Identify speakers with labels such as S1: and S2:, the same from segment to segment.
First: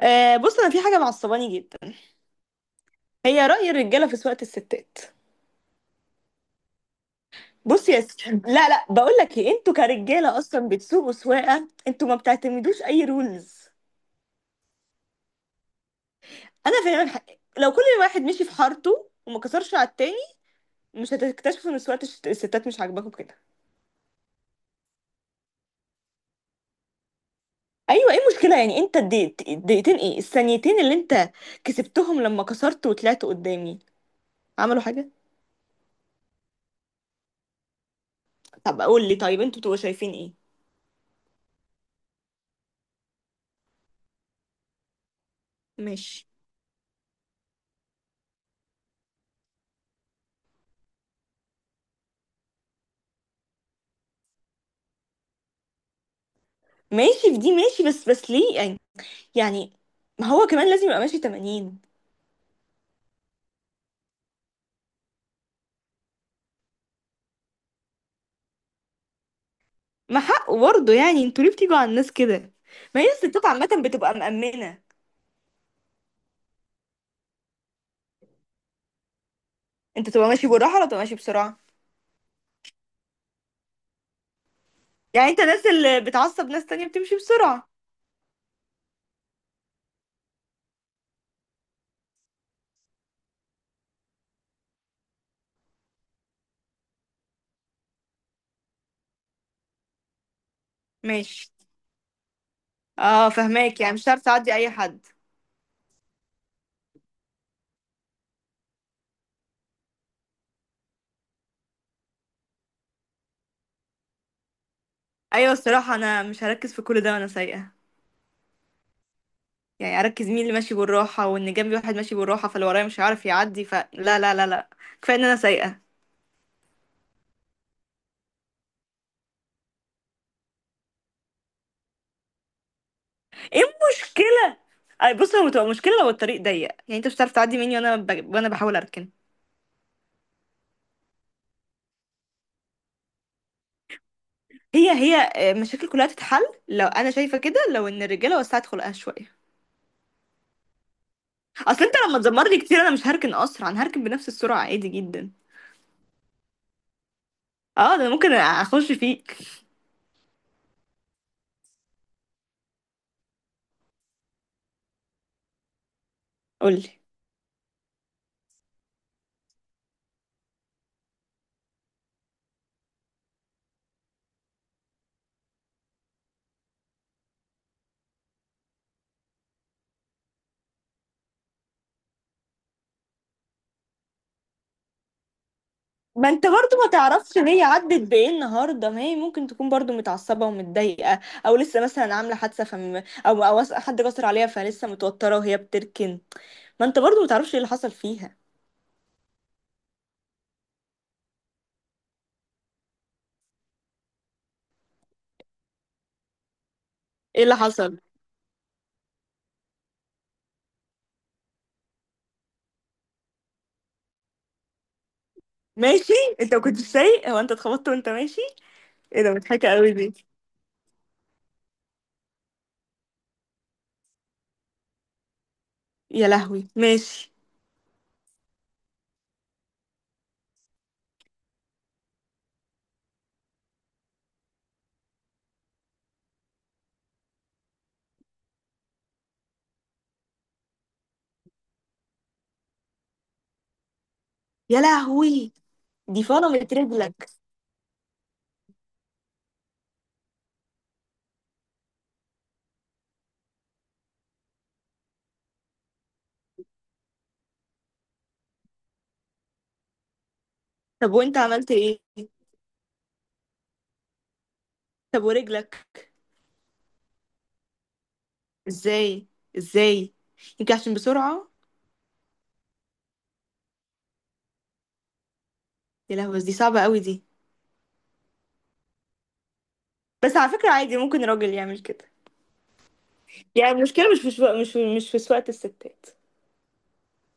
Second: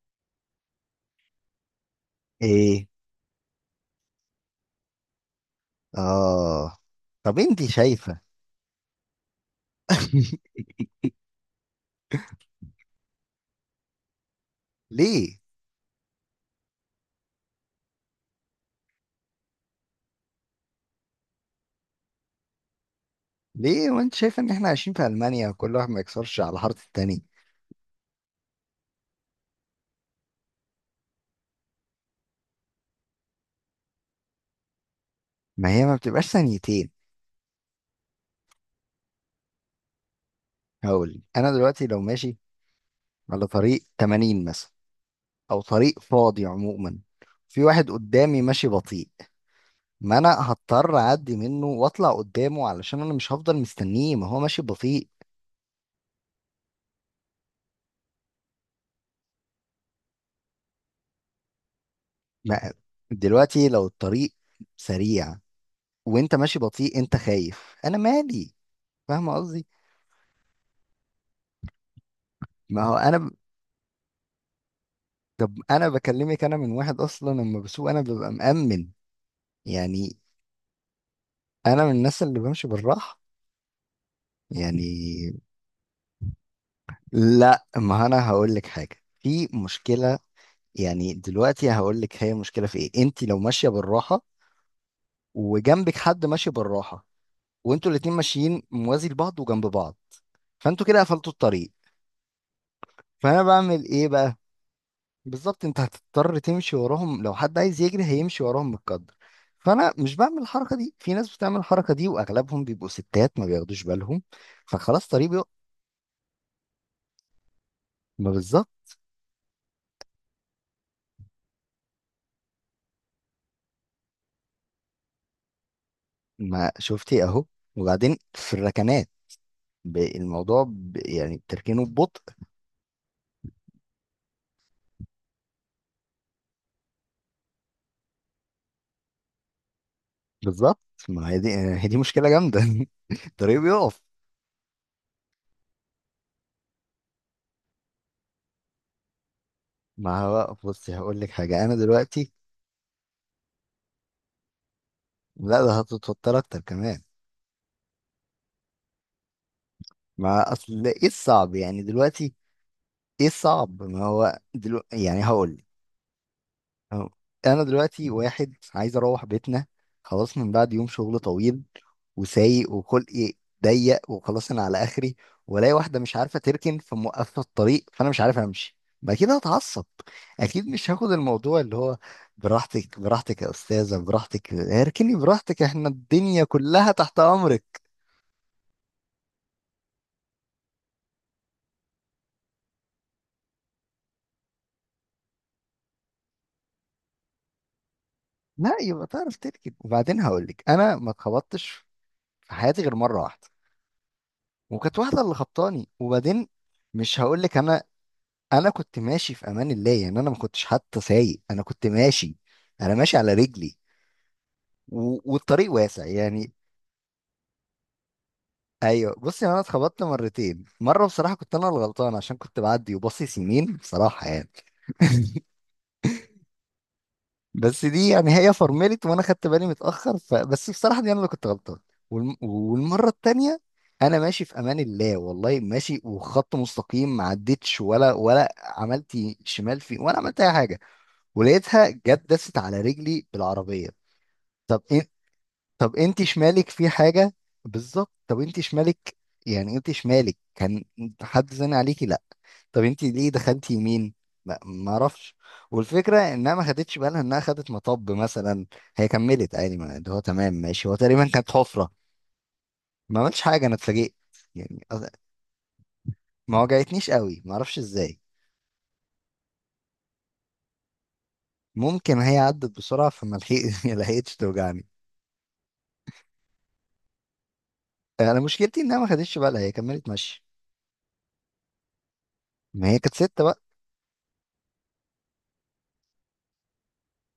S1: آه، بص، انا في حاجه معصباني جدا.
S2: ايه
S1: هي راي الرجاله في سواقه الستات.
S2: اه. طب انت
S1: بص يا
S2: شايفة؟
S1: ستي، لا لا، بقول لك ايه، انتوا كرجاله اصلا بتسوقوا سواقه، انتوا ما بتعتمدوش اي رولز.
S2: ليه
S1: انا فعلا لو كل واحد مشي في حارته وما كسرش على التاني، مش هتكتشفوا ان سواقه الستات مش عاجباكم كده.
S2: ليه وانت شايفة ان احنا عايشين في المانيا وكل واحد ما يكسرش على حارة التاني؟
S1: ايوه، ايه المشكله يعني؟ انت الدقيقتين، ايه، الثانيتين اللي انت كسبتهم لما كسرت وطلعت قدامي، عملوا حاجه؟
S2: ما هي ما بتبقاش ثانيتين.
S1: طب قول لي، طيب انتوا بتبقوا شايفين ايه؟
S2: هقول انا دلوقتي لو ماشي على طريق 80 مثلا، او طريق
S1: ماشي.
S2: فاضي عموما، في واحد قدامي ماشي بطيء، ما انا هضطر اعدي منه واطلع قدامه علشان انا مش هفضل مستنيه، ما هو ماشي بطيء.
S1: ماشي في دي، ماشي، بس ليه يعني ما هو كمان لازم يبقى ماشي 80.
S2: ما دلوقتي لو الطريق سريع وانت ماشي بطيء، انت خايف، انا مالي؟ فاهم قصدي؟
S1: ما حقه برضه يعني، انتوا ليه بتيجوا على الناس كده؟
S2: ما هو
S1: ما هي
S2: انا ب...
S1: الستات عامة بتبقى مأمنة.
S2: طب انا بكلمك، انا من واحد اصلا لما بسوق انا ببقى مأمن
S1: انت
S2: يعني.
S1: تبقى ماشي بالراحة ولا تبقى ماشي بسرعة؟
S2: انا من الناس اللي بمشي بالراحه
S1: يعني
S2: يعني.
S1: انت الناس اللي بتعصب ناس تانية بتمشي
S2: لا
S1: بسرعة.
S2: ما انا هقول لك حاجه، في مشكله. يعني دلوقتي هقول لك هي مشكله في ايه. انت لو ماشيه بالراحه وجنبك حد ماشي بالراحه وانتوا الاتنين ماشيين موازي لبعض وجنب بعض، فانتوا كده قفلتوا
S1: ماشي،
S2: الطريق.
S1: اه،
S2: فانا
S1: فهماك،
S2: بعمل
S1: يعني مش
S2: ايه
S1: هتعرف
S2: بقى؟
S1: تعدي اي حد.
S2: بالظبط، انت هتضطر تمشي وراهم، لو حد عايز يجري هيمشي وراهم، متقدر. فانا مش بعمل الحركه دي، في ناس بتعمل الحركه دي واغلبهم بيبقوا ستات، ما بياخدوش بالهم، فخلاص طريق بيقف.
S1: ايوه، الصراحة انا مش هركز في كل ده وانا سايقة.
S2: ما بالظبط.
S1: يعني اركز مين اللي ماشي بالراحة، وان جنبي واحد ماشي بالراحة، فاللي ورايا مش هيعرف يعدي، فلا، لا لا لا، كفاية ان انا سايقة.
S2: ما شفتي اهو. وبعدين في الركنات، يعني بتركينه ببطء.
S1: ايه المشكلة؟ اي بص، هو بتبقى مشكلة لو الطريق ضيق، يعني انت مش هتعرف تعدي مني وانا بحاول اركن.
S2: بالظبط. ما هي دي مشكله جامده. الطريق بيقف.
S1: هي هي آه، مشاكل كلها تتحل لو انا شايفة كده، لو ان الرجالة وسعت خلقها شوية.
S2: ما هو بصي هقول لك حاجه، انا
S1: اصل انت لما
S2: دلوقتي.
S1: تزمرني كتير، انا مش هركن اسرع، انا هركن بنفس السرعة عادي جدا.
S2: لا ده هتتوتر اكتر كمان.
S1: اه، ده أنا ممكن اخش فيك.
S2: ما اصل ايه الصعب يعني دلوقتي؟ ايه الصعب؟ ما هو دلوقتي يعني هقول.
S1: قولي.
S2: أه. انا دلوقتي واحد عايز اروح بيتنا، خلاص، من بعد يوم شغل طويل، وسايق وخلقي ضيق، وخلاص انا على اخري، والاقي واحده مش عارفه تركن فموقفه الطريق، فانا مش عارف امشي. ما اكيد هتعصب، اكيد مش هاخد الموضوع اللي هو براحتك براحتك يا استاذه، براحتك اركني براحتك، احنا
S1: ما
S2: الدنيا
S1: انت برضو ما
S2: كلها تحت
S1: تعرفش ان هي
S2: امرك.
S1: عدت بايه النهارده؟ ما هي ممكن تكون برضو متعصبه ومتضايقه، او لسه مثلا عامله حادثه، او حد جسر عليها، فلسه متوتره وهي بتركن. ما انت برضو ما تعرفش ايه اللي حصل فيها.
S2: لا يبقى تعرف تركن. وبعدين هقول لك انا ما اتخبطتش في حياتي غير مره واحده، وكانت واحده اللي خبطاني. وبعدين مش هقول
S1: ايه
S2: لك
S1: اللي
S2: انا،
S1: حصل؟
S2: انا كنت ماشي في امان الله، يعني انا ما كنتش حتى سايق، انا كنت ماشي. انا ماشي على رجلي والطريق واسع
S1: ماشي.
S2: يعني.
S1: انت ما كنتش سايق، هو انت اتخبطت وانت ماشي؟
S2: ايوه
S1: ايه ده،
S2: بص، يعني انا
S1: مضحكه قوي
S2: اتخبطت
S1: دي.
S2: مرتين. مره بصراحه كنت انا الغلطان، عشان كنت بعدي وباصص يمين بصراحه يعني.
S1: يا لهوي، ماشي.
S2: بس دي يعني هي فرملت وانا خدت بالي متاخر، فبس بصراحه دي انا اللي كنت غلطان. والمره التانيه، انا ماشي في امان الله والله، ماشي وخط مستقيم، ما عدتش ولا عملت شمال فيه، ولا عملت اي حاجه، ولقيتها جت دست على رجلي بالعربية.
S1: يا
S2: طب إيه؟
S1: لهوي،
S2: طب انت
S1: دي
S2: شمالك
S1: فرمت
S2: في
S1: رجلك.
S2: حاجة؟ بالظبط. طب انت شمالك، يعني انت شمالك كان حد زن عليكي؟ لا. طب انت ليه دخلتي يمين؟ ما اعرفش. والفكرة انها ما خدتش بالها، انها خدت مطب مثلا، هي كملت عادي، ما اللي هو تمام ماشي، هو
S1: طب
S2: تقريبا
S1: وانت
S2: كانت
S1: عملت
S2: حفرة.
S1: ايه؟
S2: ما عملتش حاجة، انا اتفاجئت يعني.
S1: طب ورجلك؟
S2: ما وجعتنيش قوي، ما اعرفش ازاي.
S1: ازاي؟ ازاي؟ يمكن عشان بسرعه.
S2: ممكن هي عدت بسرعة لحقتش توجعني.
S1: يا لهوي، بس دي صعبه قوي دي.
S2: انا مشكلتي انها ما خدتش بالها، هي كملت
S1: بس على
S2: ماشية.
S1: فكره، عادي ممكن راجل يعمل كده.
S2: ما هي كانت ستة بقى.
S1: يعني المشكله مش في شو... مش في... مش في سواقه الستات.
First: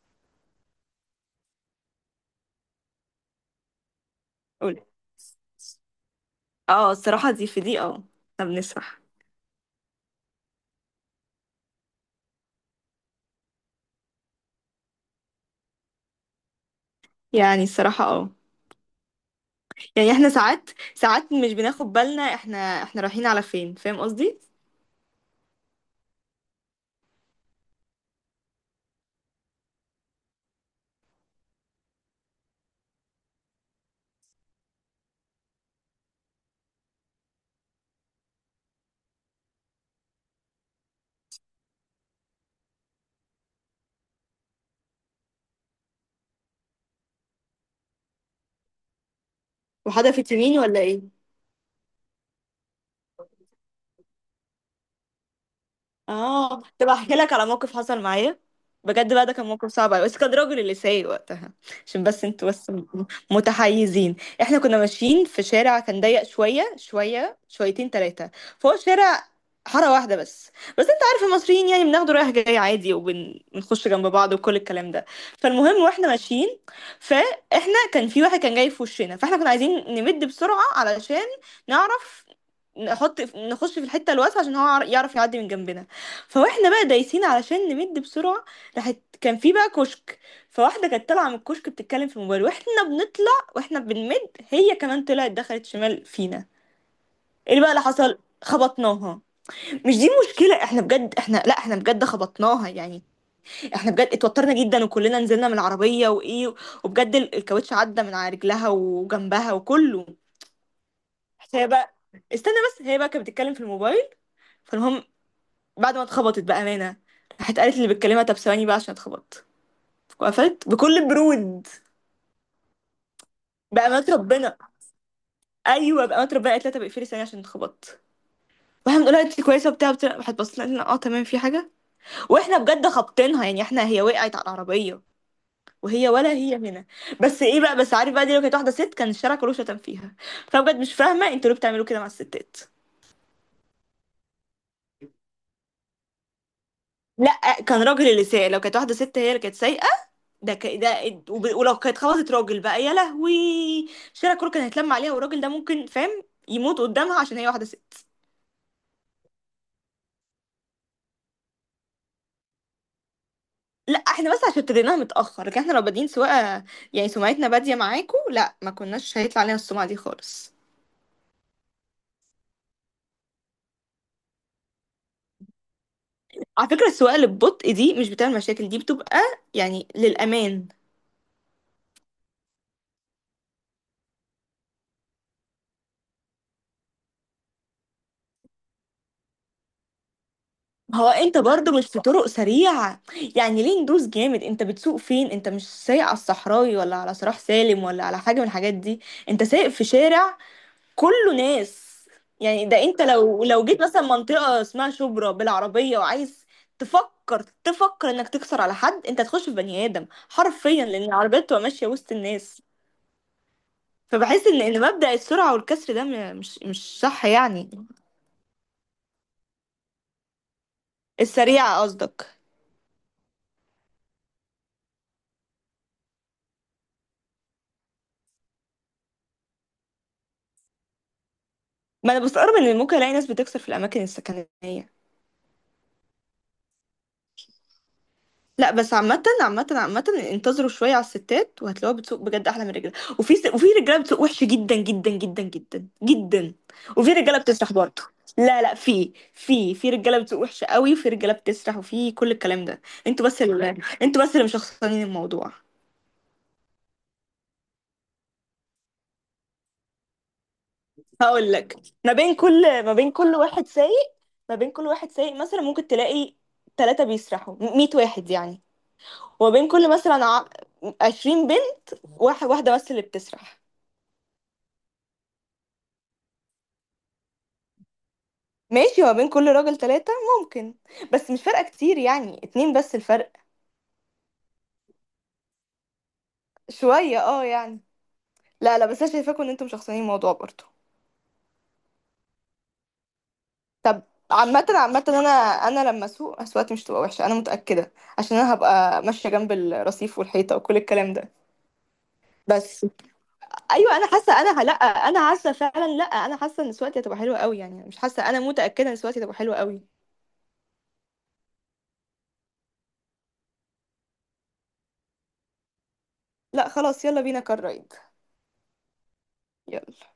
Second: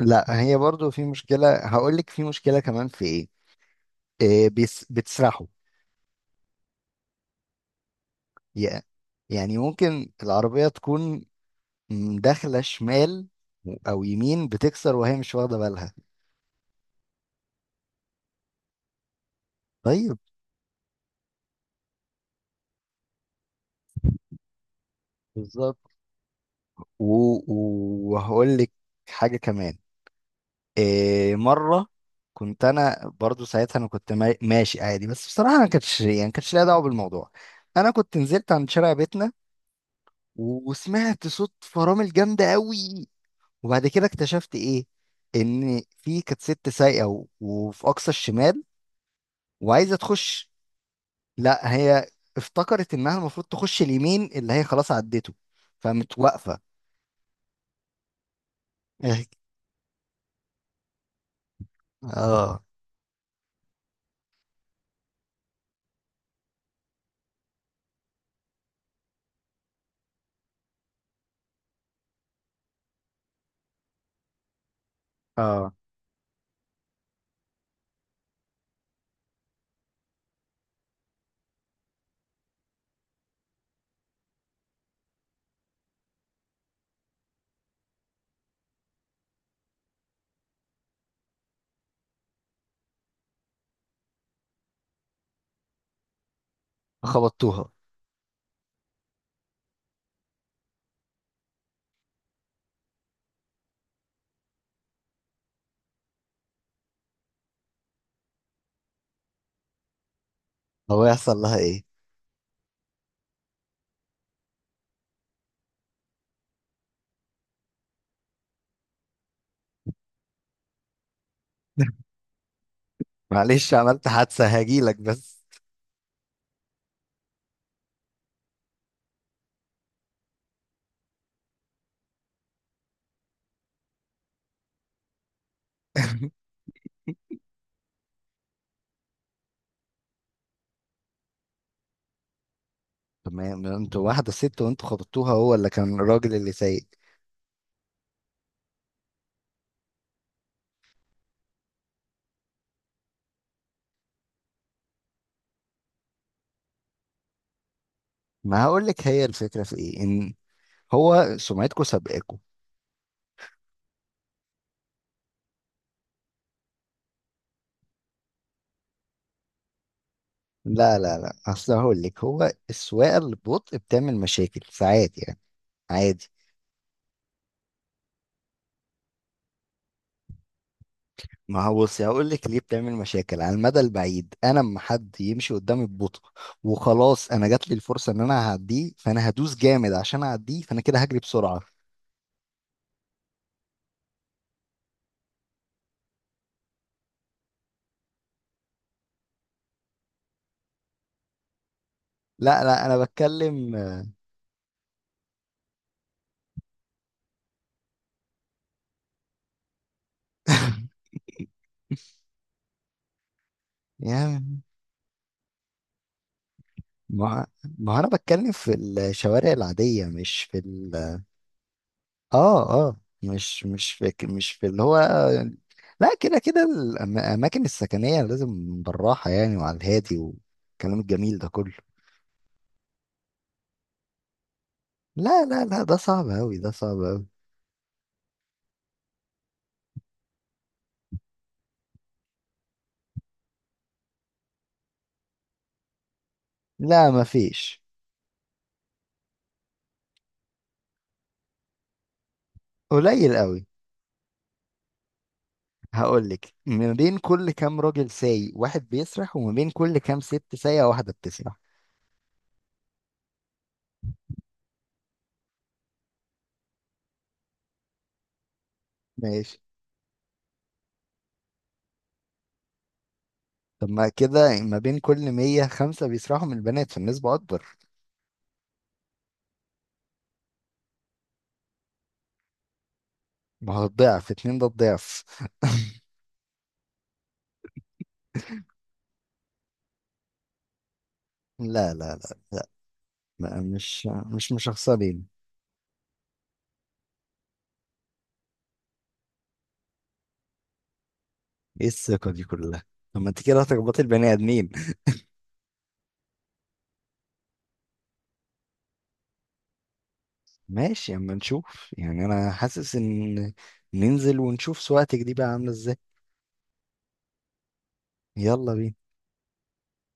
S2: لا هي برضو في مشكلة، هقول لك في مشكلة كمان، في ايه، إيه،
S1: قولي.
S2: بيس بتسرحوا.
S1: اه، الصراحه دي في دي، اه. احنا
S2: يا-
S1: بنسرح.
S2: يعني ممكن العربية تكون داخلة شمال او يمين، بتكسر وهي مش واخدة بالها.
S1: يعني الصراحه اه. يعني
S2: طيب.
S1: احنا ساعات، ساعات مش بناخد بالنا، احنا احنا رايحين على فين، فاهم قصدي.
S2: بالظبط. و- و- وهقول لك حاجة كمان. إيه، مرة كنت انا برضو ساعتها، انا كنت ماشي عادي، بس بصراحة انا كانتش يعني كانتش ليها دعوة بالموضوع. انا كنت نزلت عند شارع بيتنا، وسمعت صوت فرامل جامدة قوي، وبعد كده اكتشفت ايه، ان في كانت ست سايقه، و- وفي اقصى الشمال وعايزه
S1: محادة في
S2: تخش.
S1: تيميني ولا ايه؟
S2: لا هي افتكرت انها المفروض تخش اليمين اللي هي خلاص عدته، فقامت واقفه.
S1: اه، طب احكي لك على موقف حصل معايا. بجد بقى، ده كان موقف صعب أوي، بس كان راجل اللي سايق وقتها. عشان بس انتوا
S2: اه
S1: بس متحيزين. احنا كنا ماشيين في شارع كان ضيق شويه شويه، شويتين ثلاثه. فهو شارع حاره واحده بس. بس انت عارف المصريين، يعني بناخده رايح جاي عادي وبنخش جنب بعض وكل الكلام ده.
S2: اه.
S1: فالمهم، واحنا ماشيين، فاحنا كان في واحد كان جاي في وشنا، فاحنا كنا عايزين نمد بسرعه علشان نعرف نخش في الحته الواسعه عشان هو يعرف يعدي من جنبنا. فواحنا بقى دايسين علشان نمد بسرعة. راحت كان في بقى كشك، فواحدة كانت طالعة من الكشك بتتكلم في الموبايل، واحنا بنطلع، واحنا بنمد، هي كمان طلعت دخلت شمال فينا. ايه بقى
S2: خبطتوها؟
S1: اللي حصل؟ خبطناها. مش دي مشكلة، احنا بجد احنا، لا، احنا بجد خبطناها يعني. احنا بجد اتوترنا جدا، وكلنا نزلنا من العربية وايه، وبجد الكاوتش عدى من على رجلها وجنبها وكله.
S2: هو يحصل لها
S1: هي
S2: ايه؟
S1: بقى، استنى بس، هي بقى كانت بتتكلم في الموبايل. فالمهم، بعد ما اتخبطت، بأمانة، راحت قالت اللي بتكلمها طب ثواني بقى عشان اتخبط. وقفت بكل برود.
S2: معلش
S1: بأمانة
S2: عملت حادثه
S1: ربنا.
S2: هجيلك بس.
S1: أيوه، بأمانة ربنا، قالت لها طب اقفلي ثانية عشان اتخبطت. واحنا بنقول لها انت كويسه وبتاع بتاع، راحت بصت لنا قالت لنا اه تمام في حاجه. واحنا بجد خابطينها يعني، احنا هي وقعت على العربيه، وهي ولا هي هنا. بس ايه بقى، بس عارف بقى، دي لو كانت واحده ست كان الشارع كله شتم فيها. فبجد مش فاهمه انتوا ليه بتعملوا كده مع الستات.
S2: تمام انتوا واحده ست وانتوا خبطتوها، هو اللي كان الراجل اللي سايق.
S1: لا، كان راجل اللي سايق، لو كانت واحده ست هي اللي كانت سايقه. ده ك... ده وب- ولو كانت خبطت راجل بقى يا لهوي، الشارع كله كان هيتلم عليها، والراجل ده ممكن فاهم يموت قدامها عشان هي واحده ست.
S2: ما هقول لك، هي الفكره في ايه؟ ان هو سمعتكم سابقاكم.
S1: لا، احنا بس عشان ابتديناها متأخر، لكن احنا لو بادئين سواقة، يعني سمعتنا بادية معاكم، لا، ما كناش هيطلع علينا السمعة دي خالص.
S2: لا لا لا، اصل هقول لك، هو السواقه اللي ببطء بتعمل مشاكل ساعات يعني، عادي.
S1: على فكرة السواقة اللي ببطء دي مش بتعمل مشاكل، دي بتبقى يعني للأمان.
S2: ما هو بصي هقول لك ليه بتعمل مشاكل على المدى البعيد. انا اما حد يمشي قدامي ببطء وخلاص انا جات لي الفرصه ان انا هعديه، فانا هدوس جامد عشان اعديه، فانا كده
S1: هو
S2: هجري
S1: انت
S2: بسرعه.
S1: برضه مش في طرق سريعة؟ يعني ليه ندوس جامد؟ انت بتسوق فين، انت مش سايق على الصحراوي ولا على صلاح سالم ولا على حاجة من الحاجات دي، انت سايق في شارع كله ناس.
S2: لا
S1: يعني ده
S2: لا انا
S1: انت لو
S2: بتكلم.
S1: جيت مثلا منطقة اسمها شبرا بالعربية، وعايز تفكر تفكر انك تكسر على حد، انت تخش في بني ادم حرفيا لان العربيات بتبقى ماشية وسط الناس. فبحس ان
S2: يعني
S1: ان مبدأ السرعة والكسر ده مش صح
S2: ما
S1: يعني.
S2: ما هو انا بتكلم في الشوارع العاديه، مش في ال...
S1: السريعة قصدك.
S2: اه اه. مش فاكر، مش في اللي هو يعني. لا، كده كده الأماكن السكنية لازم بالراحة يعني، وعلى الهادي والكلام الجميل ده كله.
S1: ما انا بستغرب ان ممكن الاقي ناس بتكسر في الاماكن السكنية.
S2: لا لا لا، ده صعب أوي، ده صعب أوي.
S1: لا، بس عامة عامة عامة، انتظروا شوية على الستات وهتلاقوها بتسوق بجد أحلى من الرجالة، وفي رجالة بتسوق وحش جدا جدا جدا جدا جدا،
S2: لا
S1: وفي رجالة بتسرح
S2: مفيش،
S1: برضه. لا لا، في رجالة بتسوق وحش قوي، وفي رجالة بتسرح وفي كل الكلام ده. انتوا
S2: قليل
S1: بس
S2: أوي.
S1: اللي انتوا بس اللي مشخصنين الموضوع.
S2: هقولك، ما بين كل كام راجل سايق واحد بيسرح، وما بين كل كام ست سايقة واحدة
S1: هقول
S2: بتسرح.
S1: لك، ما بين كل واحد سايق، ما بين كل واحد سايق مثلا ممكن تلاقي 3 بيسرحوا 100 واحد يعني. وما
S2: ماشي.
S1: بين كل مثلا 20 بنت واحد، واحدة بس اللي بتسرح.
S2: طب ما كده ما بين كل 100 خمسة بيسرحوا من البنات، فالنسبة أكبر.
S1: ماشي، ما بين كل راجل 3، ممكن، بس مش فارقة كتير يعني، 2 بس الفرق،
S2: ما هو الضعف اتنين، ده الضعف.
S1: شوية اه يعني. لا لا، بس انا شايفاكم ان انتم مشخصنين الموضوع برضه.
S2: لا لا لا لا، مش
S1: عامة عامة،
S2: مشخصنين.
S1: انا انا لما اسوق اسواقتي مش تبقى وحشة، انا متأكدة عشان انا هبقى ماشية جنب الرصيف والحيطة وكل الكلام ده.
S2: ايه الثقة دي كلها؟
S1: بس
S2: طب ما انت كده
S1: ايوه،
S2: هتخبطي
S1: انا
S2: البني
S1: حاسة،
S2: ادمين.
S1: لا انا حاسة فعلا، لا، انا حاسة ان سواقتي هتبقى حلوة قوي يعني، مش حاسة، انا متأكدة ان سواقتي هتبقى حلوة قوي.
S2: ماشي اما نشوف. يعني انا حاسس ان ننزل ونشوف سواقتك دي بقى عاملة ازاي.
S1: لا خلاص، يلا بينا كار رايد.
S2: يلا بينا.
S1: يلا.